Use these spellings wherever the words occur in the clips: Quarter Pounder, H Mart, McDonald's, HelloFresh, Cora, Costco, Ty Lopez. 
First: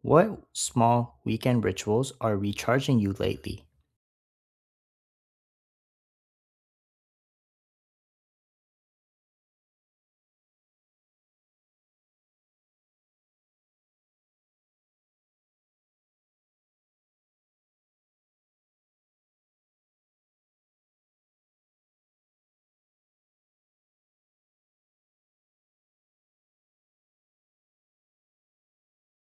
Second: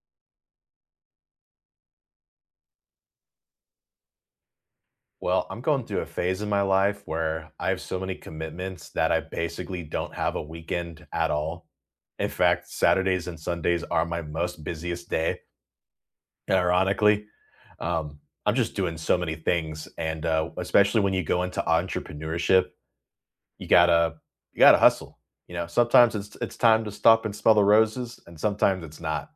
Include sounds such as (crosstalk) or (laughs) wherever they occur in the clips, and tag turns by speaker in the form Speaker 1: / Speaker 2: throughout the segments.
Speaker 1: What small weekend rituals are recharging you lately?
Speaker 2: Well, I'm going through a phase in my life where I have so many commitments that I basically don't have a weekend at all. In fact, Saturdays and Sundays are my most busiest day, ironically. Um, I'm just doing so many things, and especially when you go into entrepreneurship, you gotta you gotta hustle. You know, sometimes it's time to stop and smell the roses, and sometimes it's not.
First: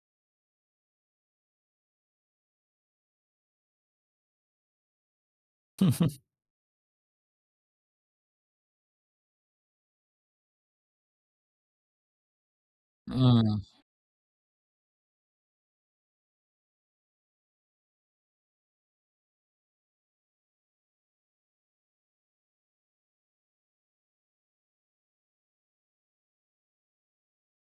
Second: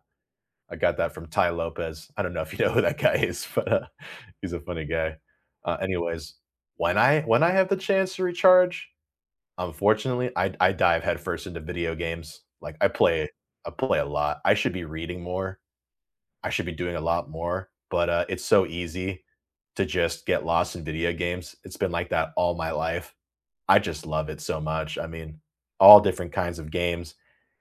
Speaker 2: I got that from Ty Lopez. I don't know if you know who that guy is, (laughs) but, he's a funny guy.
Speaker 1: (laughs)
Speaker 2: Anyways, when I have the chance to recharge, unfortunately, I dive headfirst into video games. Like,
Speaker 1: Mm.
Speaker 2: I play a lot. I should be reading more, I should be doing a lot more, but, it's so easy to just get lost in video games. It's been like that all my life. I just love it so much. I mean, all different kinds of games,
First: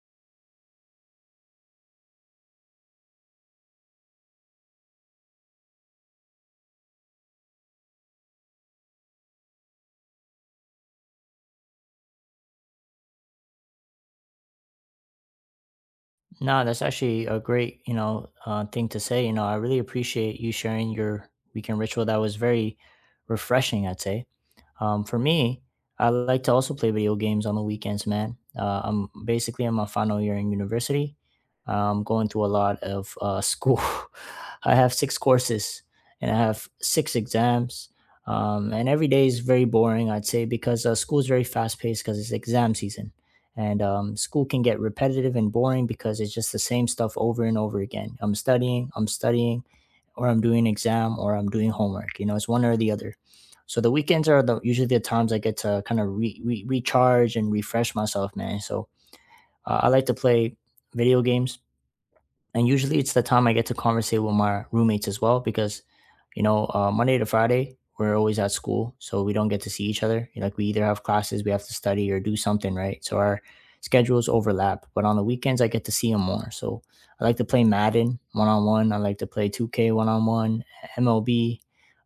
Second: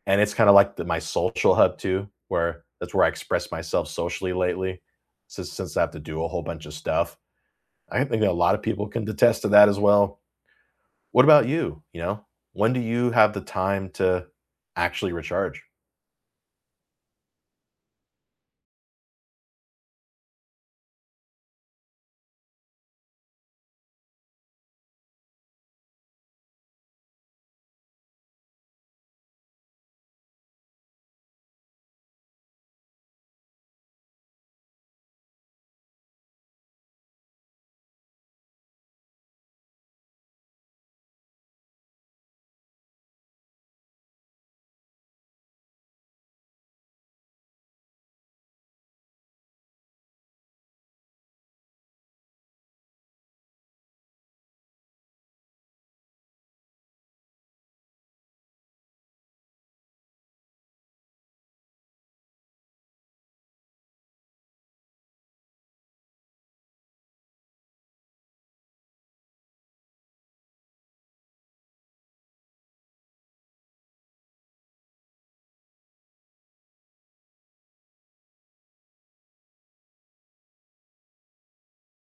Speaker 2: and it's kinda like the my social hub too, where that's where I express myself socially lately since I have to do a whole bunch of stuff. I think that a lot of people can detest to that as well. What about you, you know? When do you have the time to actually recharge?
Speaker 1: No, that's actually a great, thing to say. You know, I really appreciate you sharing your weekend ritual. That was very refreshing, I'd say. For me, I like to also play video games on the weekends, man. I'm basically in my final year in university. I'm going through a lot of school. (laughs) I have six courses and I have six exams. And every day is very boring, I'd say, because school is very fast paced because it's exam season. And school can get repetitive and boring because it's just the same stuff over and over again. I'm studying, or I'm doing an exam, or I'm doing homework. You know, it's one or the other. So the weekends are the usually the times I get to kind of recharge and refresh myself, man. So I like to play video games, and usually it's the time I get to conversate with my roommates as well because, Monday to Friday we're always at school, so we don't get to see each other. Like we either have classes, we have to study or do something, right? So our schedules overlap. But on the weekends, I get to see them more. So I like to play Madden one on one. I like to play 2K one on one, MLB,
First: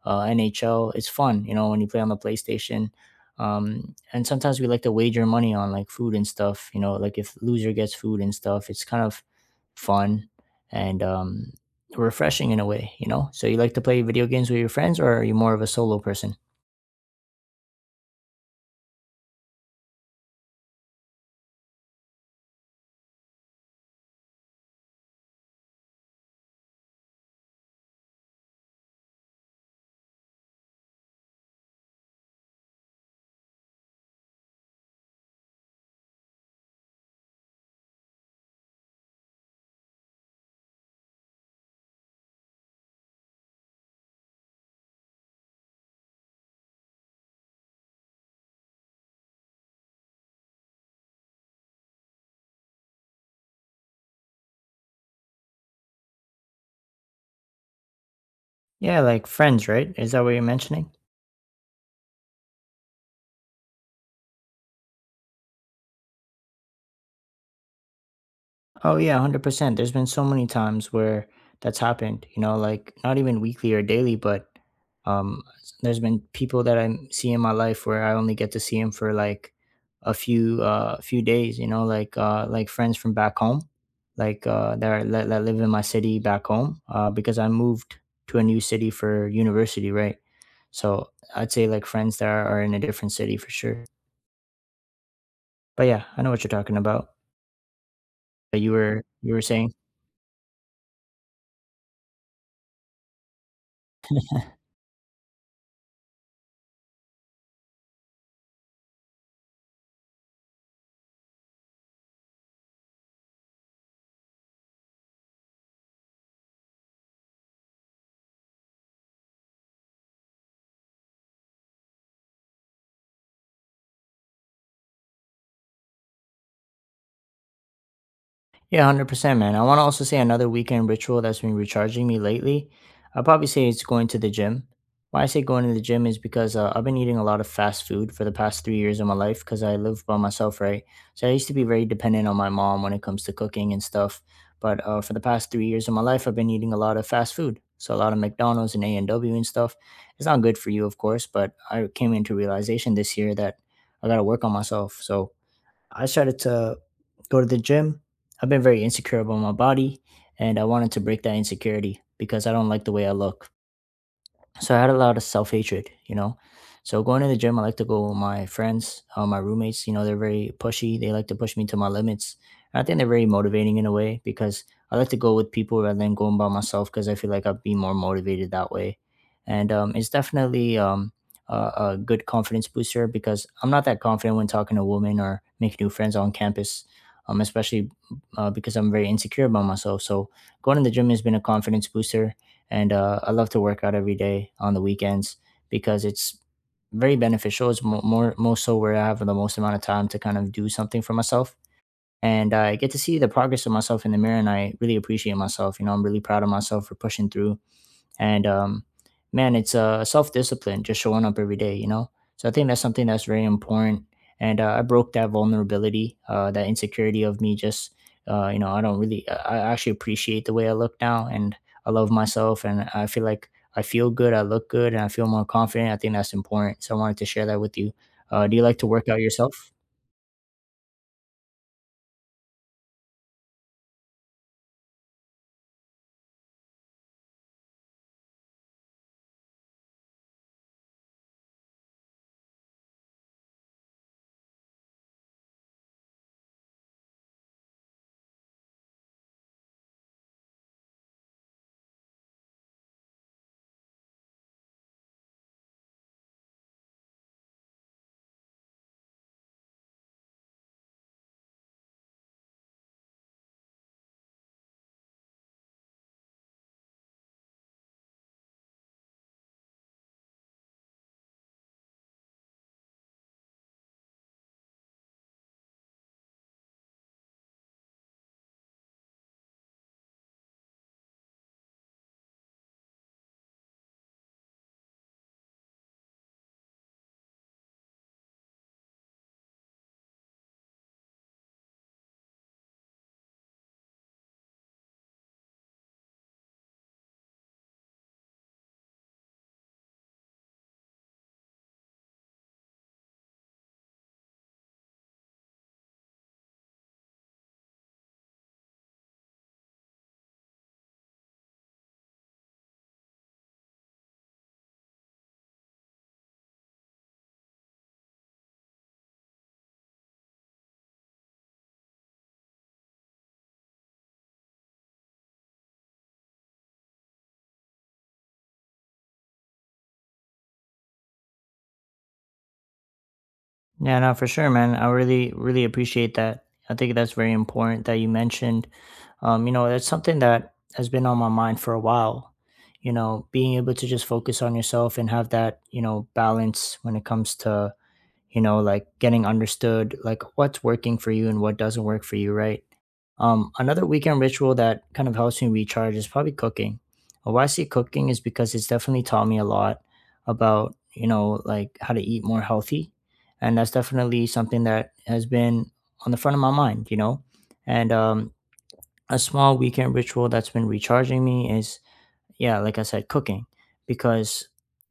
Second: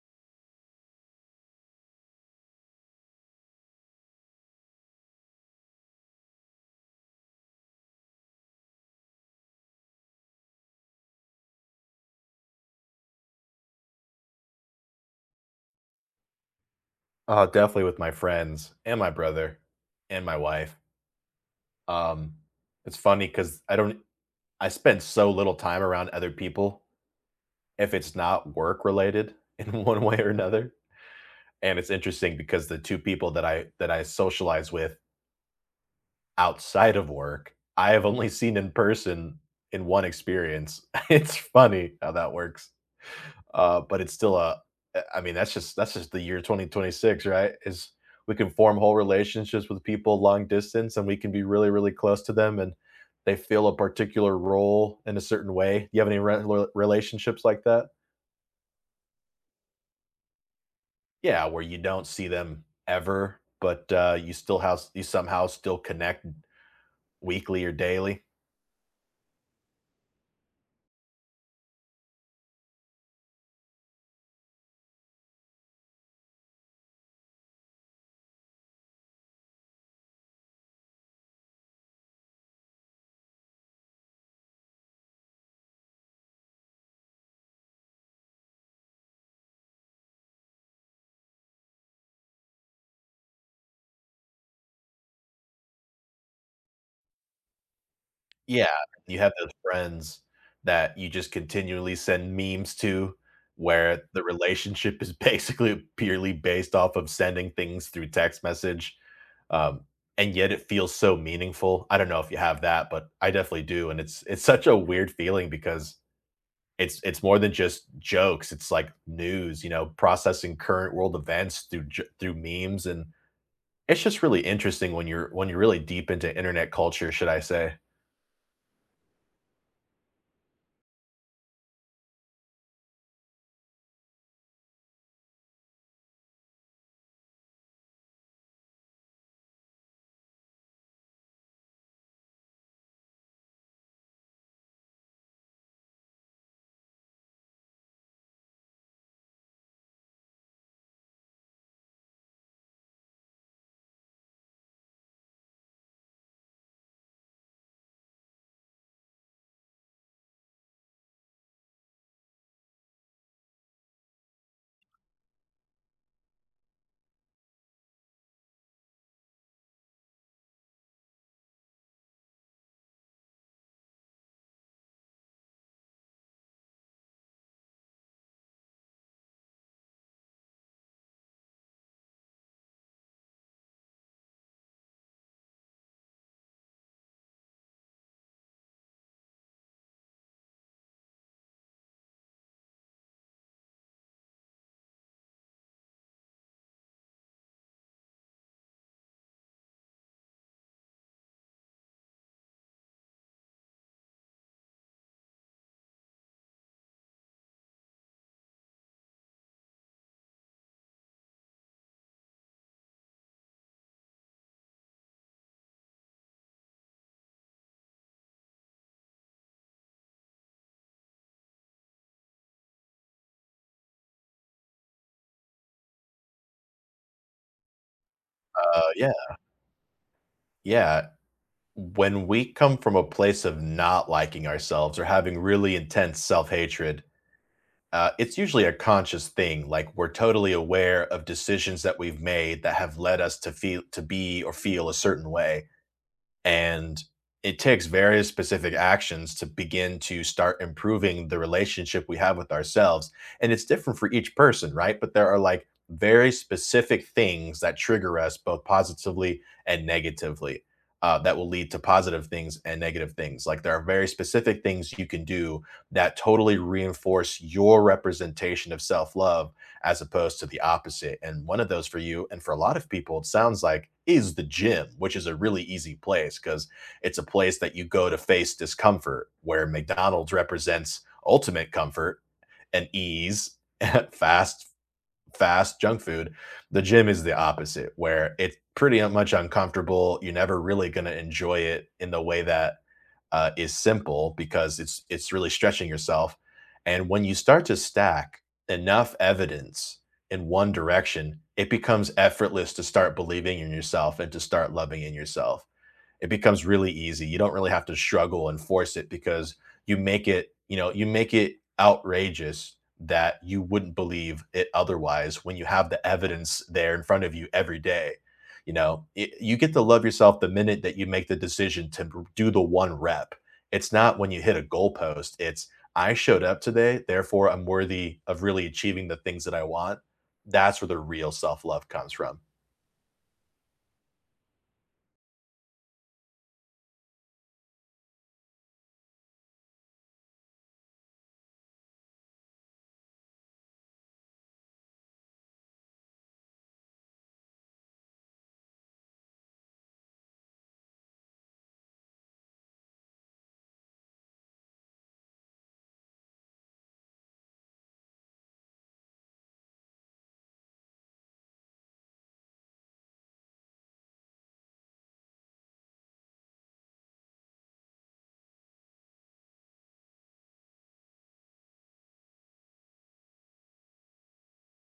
Speaker 1: NHL. It's fun, you know, when you play on the PlayStation. And sometimes we like to wager money on like food and stuff. You know, like if loser gets food and stuff, it's kind of fun and refreshing in a way, you know? So you like to play video games with your friends, or are you more of a solo person?
Speaker 2: Definitely with my friends and my brother and my wife. Um, it's funny because I don't I spend so little time around other people if it's not work related (laughs) in one way or another. And it's interesting because the two people that I socialize with outside of work, I have only seen in person in one experience. (laughs) It's funny how that works. But it's still a. eh, I mean, that's just the year 2026, right? Is we can form whole relationships with people long distance and we can be really, really close to them and they feel a particular role in a certain way. You have any relationships like that?
Speaker 1: Yeah, like friends, right? Is that what you're mentioning?
Speaker 2: Yeah, where you don't see them ever, but you still have you somehow still connect weekly or daily.
Speaker 1: Oh yeah, 100%. There's been so many times where that's happened, you know, like not even weekly or daily, but um there's been people that I see in my life where I only get to see them for like a few few days, you know, like friends from back home, like that live in my city back home because I moved to a new city for university, right? So I'd say like friends that are in a different city for sure. But yeah, I know what you're talking about. But
Speaker 2: Yeah,
Speaker 1: you were
Speaker 2: you have
Speaker 1: you were
Speaker 2: those
Speaker 1: saying
Speaker 2: friends that you just continually send memes to, where the relationship is (laughs) basically purely based off of sending things through text message, um, and yet it feels so meaningful. I don't know if you have that, but I definitely do, and it's such a weird feeling because it's more than just jokes, it's like news, you know, processing current world events through j through memes, and it's just really interesting when you're really deep into internet culture, should I say.
Speaker 1: Yeah, 100%, man. I want to also say another weekend ritual that's been recharging me lately. I'll probably say it's going to the gym. Why I say going to the gym is because I've been eating a lot of fast food for the past 3 years of my life because I live by myself, right? So I used to be very dependent on my mom when it comes to cooking and stuff. But for the past 3 years of my life, I've been eating a lot of fast food. So a lot of McDonald's and A&W and W and stuff. It's not good for you, of course, but I came into realization this year that I got to work on myself. So I started to go to the gym. I've been very insecure about my body, and I wanted to break that insecurity because I don't like the way I look, so I had a lot of self hatred, you know. So going to the gym, I like to go with my friends, my roommates. You know, they're very pushy. They like to push me to my limits. And I think they're very motivating in a way because I like to go with people rather than going by myself because I feel like I'd be more motivated that way. And it's definitely a good confidence booster because I'm not that confident when talking to women or making new friends on campus, especially because I'm very insecure about myself. So going to the gym has been a confidence booster, and I love to work out every day on the weekends because it's very beneficial. It's more most so where I have the most amount of time to kind of do something for myself, and I get to see the progress of myself in the mirror, and I really appreciate myself. You know, I'm really proud of myself for pushing through, and man, it's self-discipline, just showing up every day, you know, so I think that's something that's very important. And I broke that vulnerability, that insecurity of me just you know, I don't really I actually appreciate the way I look now, and I love myself, and I feel like I feel good, I look good, and I feel more confident. I think that's important, so I wanted to share that with you. Do you like to work
Speaker 2: Yeah,
Speaker 1: out yourself?
Speaker 2: yeah. When we come from a place of not liking ourselves or having really intense self-hatred, it's usually a conscious thing. Like we're totally aware of decisions that we've made that have led us to feel to be or feel a certain way, and it takes various specific actions to begin to start improving the relationship we have with ourselves, and it's different for each person, right? But there are like very specific things that trigger us both positively and negatively, that will lead to positive things and negative things. Like there are very specific things you can do that totally reinforce your representation of self-love as opposed to the opposite. And one of those for you and for a lot of people, it sounds like, is the gym, which is a really easy place because it's a place that you go to face discomfort, where McDonald's represents ultimate comfort and ease, (laughs) fast, fast junk food. The gym is the opposite, where it's pretty much uncomfortable. You're never really going to enjoy it in the way that is simple because it's really stretching yourself. And when you start to stack enough evidence in one direction, it becomes effortless to start believing in yourself and to start loving in yourself. It becomes really easy. You don't really have to struggle and force it because you make it, you know, you make it outrageous that you wouldn't believe it otherwise when you have the evidence there in front of you every day. You know, you get to love yourself the minute that you make the decision to do the one rep. It's not when you hit a goalpost. It's I showed up today, therefore I'm worthy of really achieving the things that I want. That's where the real self love comes from.
Speaker 1: Yeah, no, for sure, man. I really, really appreciate that. I think that's very important that you mentioned. You know, that's something that has been on my mind for a while. You know, being able to just focus on yourself and have that, you know, balance when it comes to, you know, like getting understood like what's working for you and what doesn't work for you, right? Another weekend ritual that kind of helps me recharge is probably cooking. Why I say cooking is because it's definitely taught me a lot about, you know, like how to eat more healthy, and that's definitely something that has been on the front of my mind, you know. And A small weekend ritual that's been recharging me is, yeah, like I said, cooking, because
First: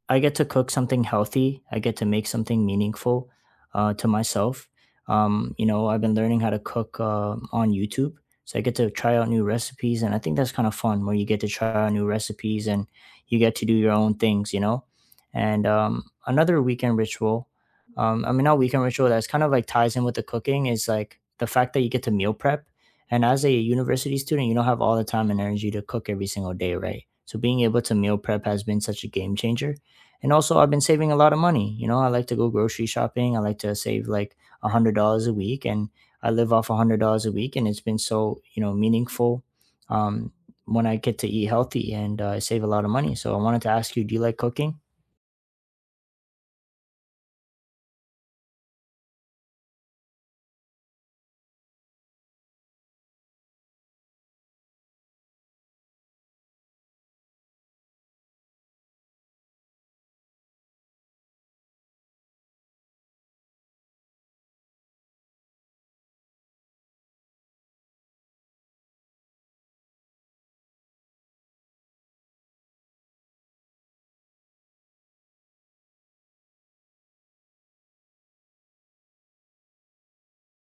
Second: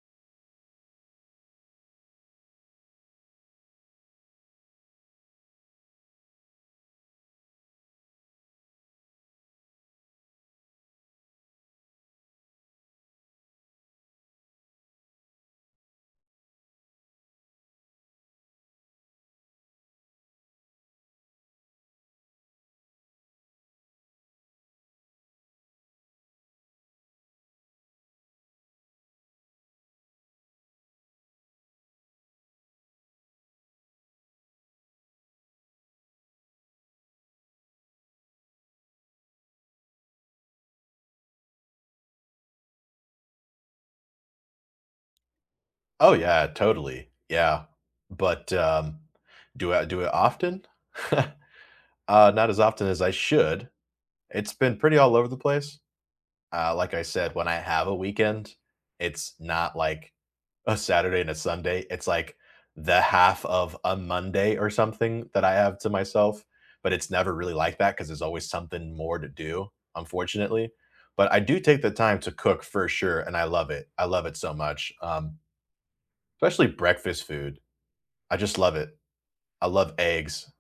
Speaker 1: I get to cook something healthy. I get to make something meaningful to myself. You know, I've been learning how to cook on YouTube, so I get to try out new recipes, and I think that's kind of fun where you get to try out new recipes and you get to do your own things. You know, and another weekend ritual. I mean, not weekend ritual. That's kind of like ties in with the cooking, is like the fact that you get to meal prep, and as a university student, you don't have all the time and energy to cook every single day, right? So being able to meal prep has been such a game changer. And also, I've been saving a lot of money. You know, I like to go grocery shopping. I like to save like $100 a week, and I live off $100 a week. And it's been so, you know, meaningful um, when I get to eat healthy, and I save a lot of money. So I wanted to ask you, do you like cooking?
Speaker 2: Oh, yeah, totally. Yeah. But, do I do it often? (laughs) Not as often as I should. It's been pretty all over the place. Like I said, when I have a weekend, it's not like a Saturday and a Sunday. It's like the half of a Monday or something that I have to myself, but it's never really like that because there's always something more to do, unfortunately. But I do take the time to cook for sure, and I love it. I love it so much, especially breakfast food. I just love it. I love eggs.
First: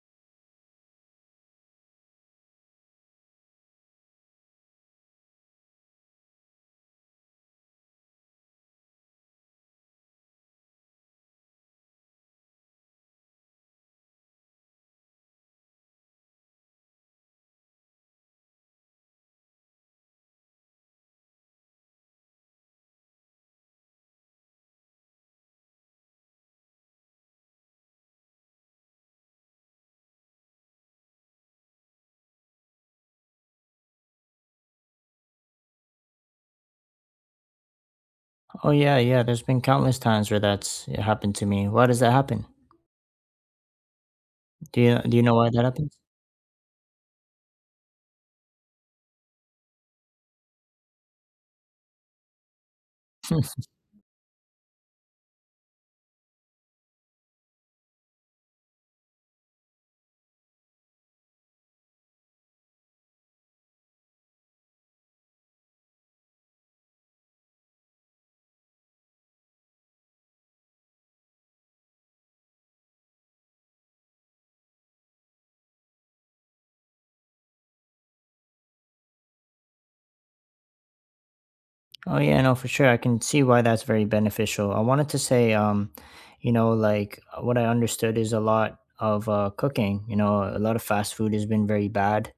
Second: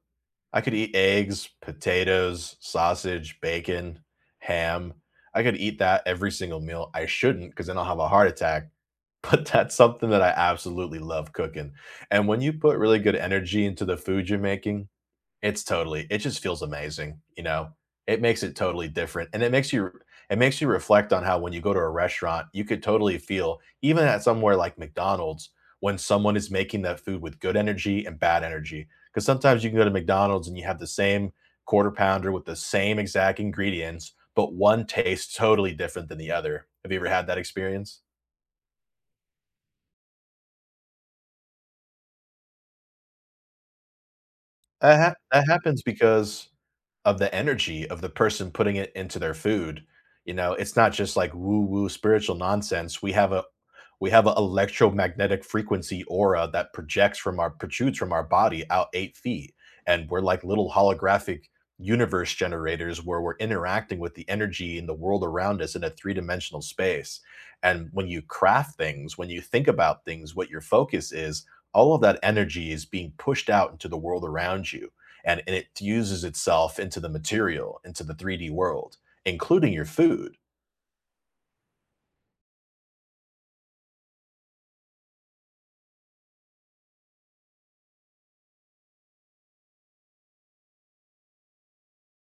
Speaker 2: I could eat eggs, potatoes, sausage, bacon, ham. I could eat that every single meal. I shouldn't because then I'll have a heart attack. (laughs) But that's something that I absolutely love cooking. And when you put really good energy into the food you're making, it's totally it just feels amazing, you know? It makes it totally different, and it makes you reflect on how when you go to a restaurant, you could totally feel even at somewhere like McDonald's, when someone is making that food with good energy and bad energy. Because sometimes you can go to McDonald's and you have the same Quarter Pounder with the same exact ingredients, but one tastes totally different than the other. Have you ever had that experience?
Speaker 1: Oh yeah, yeah. There's been countless times where that's happened to me. Why does that happen? Do
Speaker 2: That
Speaker 1: you
Speaker 2: hap
Speaker 1: do you know
Speaker 2: that
Speaker 1: why that
Speaker 2: happens
Speaker 1: happens?
Speaker 2: because of the energy of the person putting it into their food. You know, it's not just like woo-woo spiritual nonsense. We have an electromagnetic frequency aura that projects from our protrudes from our body out 8 feet. And we're like little holographic universe generators where we're interacting with the energy in the world around us in a three-dimensional space. And when you craft things, when you think about things, what your focus is, all of that energy is being pushed out into the world around you, and it fuses itself into the material, into the 3D world, including your food.
Speaker 1: Oh yeah, no, for sure. I can see why that's very beneficial. I wanted to say, you know, like what I understood is a lot of cooking. You know, a lot of fast food has been very bad.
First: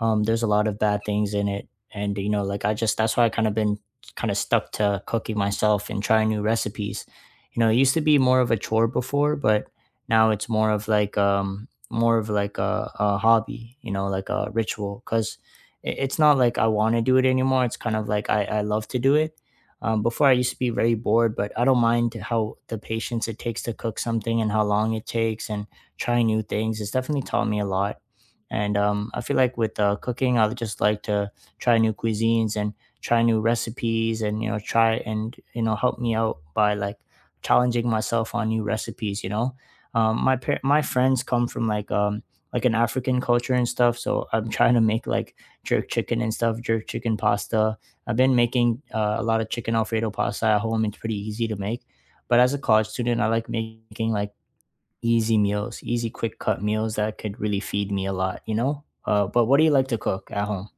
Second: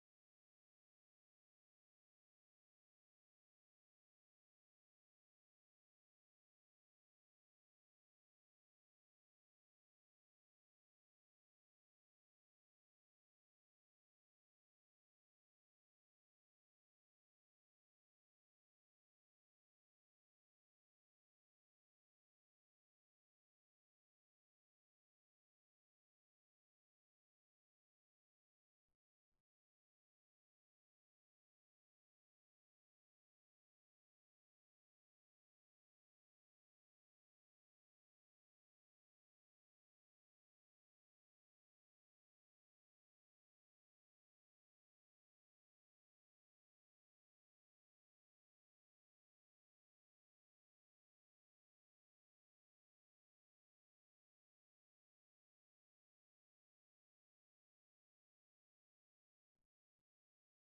Speaker 1: There's a lot of bad things in it, and you know, like I just that's why I kind of been kind of stuck to cooking myself and trying new recipes. You know, it used to be more of a chore before, but now it's more of like a hobby. You know, like a ritual because it's not like I want to do it anymore. It's kind of like I love to do it. Before I used to be very bored, but I don't mind how the patience it takes to cook something and how long it takes, and trying new things. It's definitely taught me a lot. And I feel like with cooking, I would just like to try new cuisines and try new recipes, and you know, try and you know, help me out by like challenging myself on new recipes. You know, my friends come from like an African culture and stuff, so I'm (laughs) trying to make like jerk chicken and stuff, jerk chicken pasta. I've been making a lot of chicken alfredo pasta at home. It's pretty easy to make, but as a college student, I like making like easy meals, easy quick cut meals that could really feed me a lot, you know? But what do you like to cook at home?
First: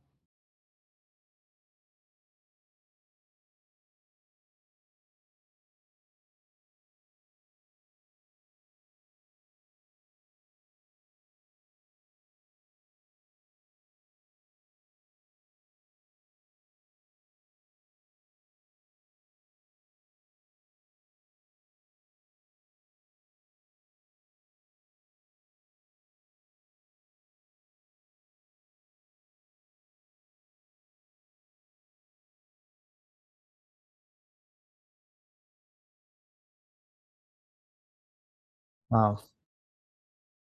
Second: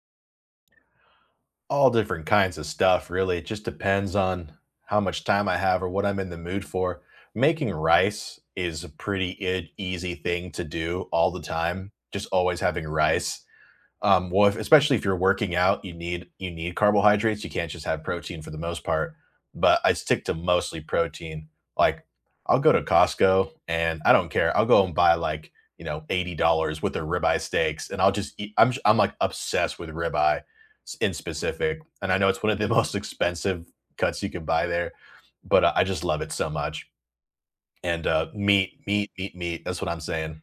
Speaker 2: All different kinds of stuff, really. It just depends on how much time I have or what I'm in the mood for. Making rice is a pretty easy thing to do all the time, just always having rice. Well, if, especially if you're working out, you need carbohydrates. You can't just have protein for the most part. But I stick to mostly protein. Like I'll go to Costco and I don't care. I'll go and buy like you know $80 with their ribeye steaks, and I'll just eat. I'm like obsessed with ribeye in specific, and I know it's one of the (laughs) most expensive cuts you can buy there, but I just love it so much. And meat, meat,
Speaker 1: Wow.
Speaker 2: meat, meat. That's what I'm saying.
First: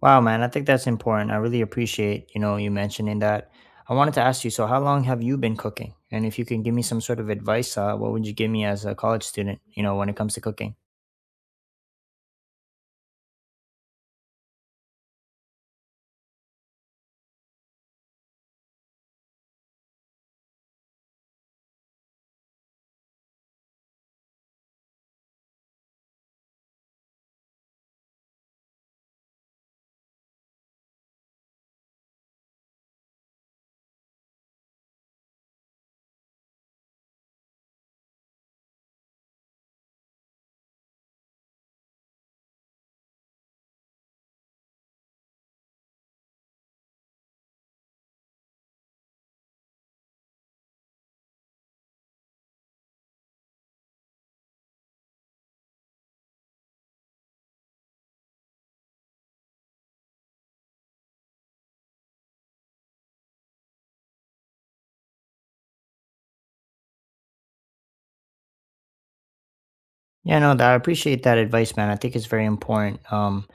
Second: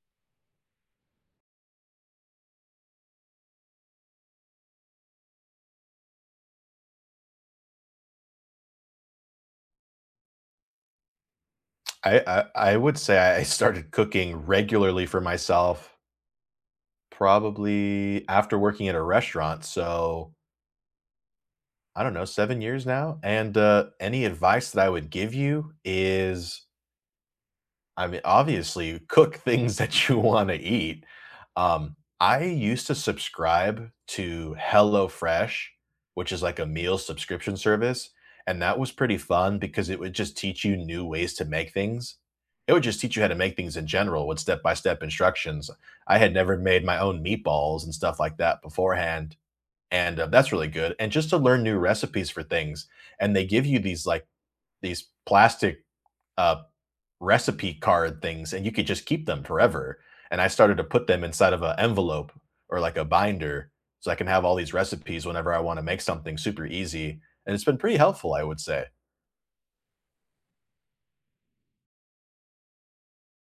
Speaker 1: Wow, man. I think that's important. I really appreciate, you know, you mentioning that. I wanted to ask you, so how long have you been cooking? And if you can give me some sort of advice, what would you give me as a college student, you know, when it comes to cooking?
Speaker 2: I, I I would say I started cooking regularly for myself probably after working at a restaurant, so I don't know, 7 years now, and, any advice that I would give you is, I mean, obviously, cook (laughs) things that you wanna eat. I used to subscribe to HelloFresh, which is like a meal subscription service, and that was pretty fun because it would just teach you new ways to make things. It would just teach you how to make things in general with step-by-step instructions. I had never made my own meatballs and stuff like that beforehand. And, that's really good, and just to learn new recipes for things, and they give you these, like, these plastic, uh, recipe card things, and you could just keep them forever, and I started to put them inside of an envelope or, like, a binder so I can have all these recipes whenever I wanna make something super easy, and it's been pretty helpful, I would say.
Speaker 1: Yeah, no, that I appreciate that advice, man. I think it's very important.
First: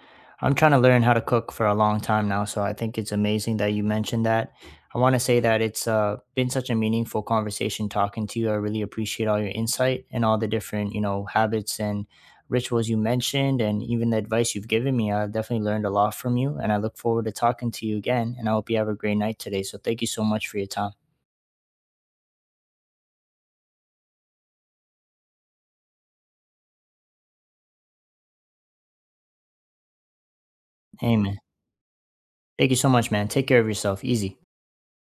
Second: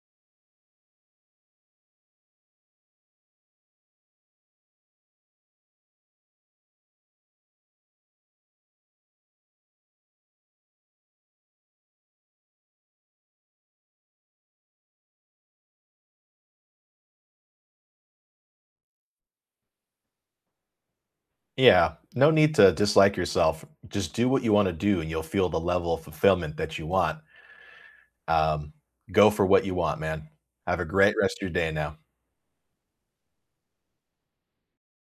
Speaker 1: I'm trying to learn how to cook for a long time now, so I think it's amazing that you mentioned that. I want to say that it's been such a meaningful conversation talking to you. I really appreciate all your insight and all the different, you know, habits and rituals you mentioned, and even the advice you've given me. I've definitely learned a lot from you, and I look forward to talking to you again. And I hope you have a great night today. So thank you so much for your time.
Speaker 2: Yeah, no need to dislike yourself. Just do what you wanna do, and you'll feel the level of fulfillment that you want. Um, Go for what you want, man. Have a great
Speaker 1: Hey,
Speaker 2: rest
Speaker 1: man.
Speaker 2: of your day now.
Speaker 1: Thank you so much, man. Take care of yourself. Easy.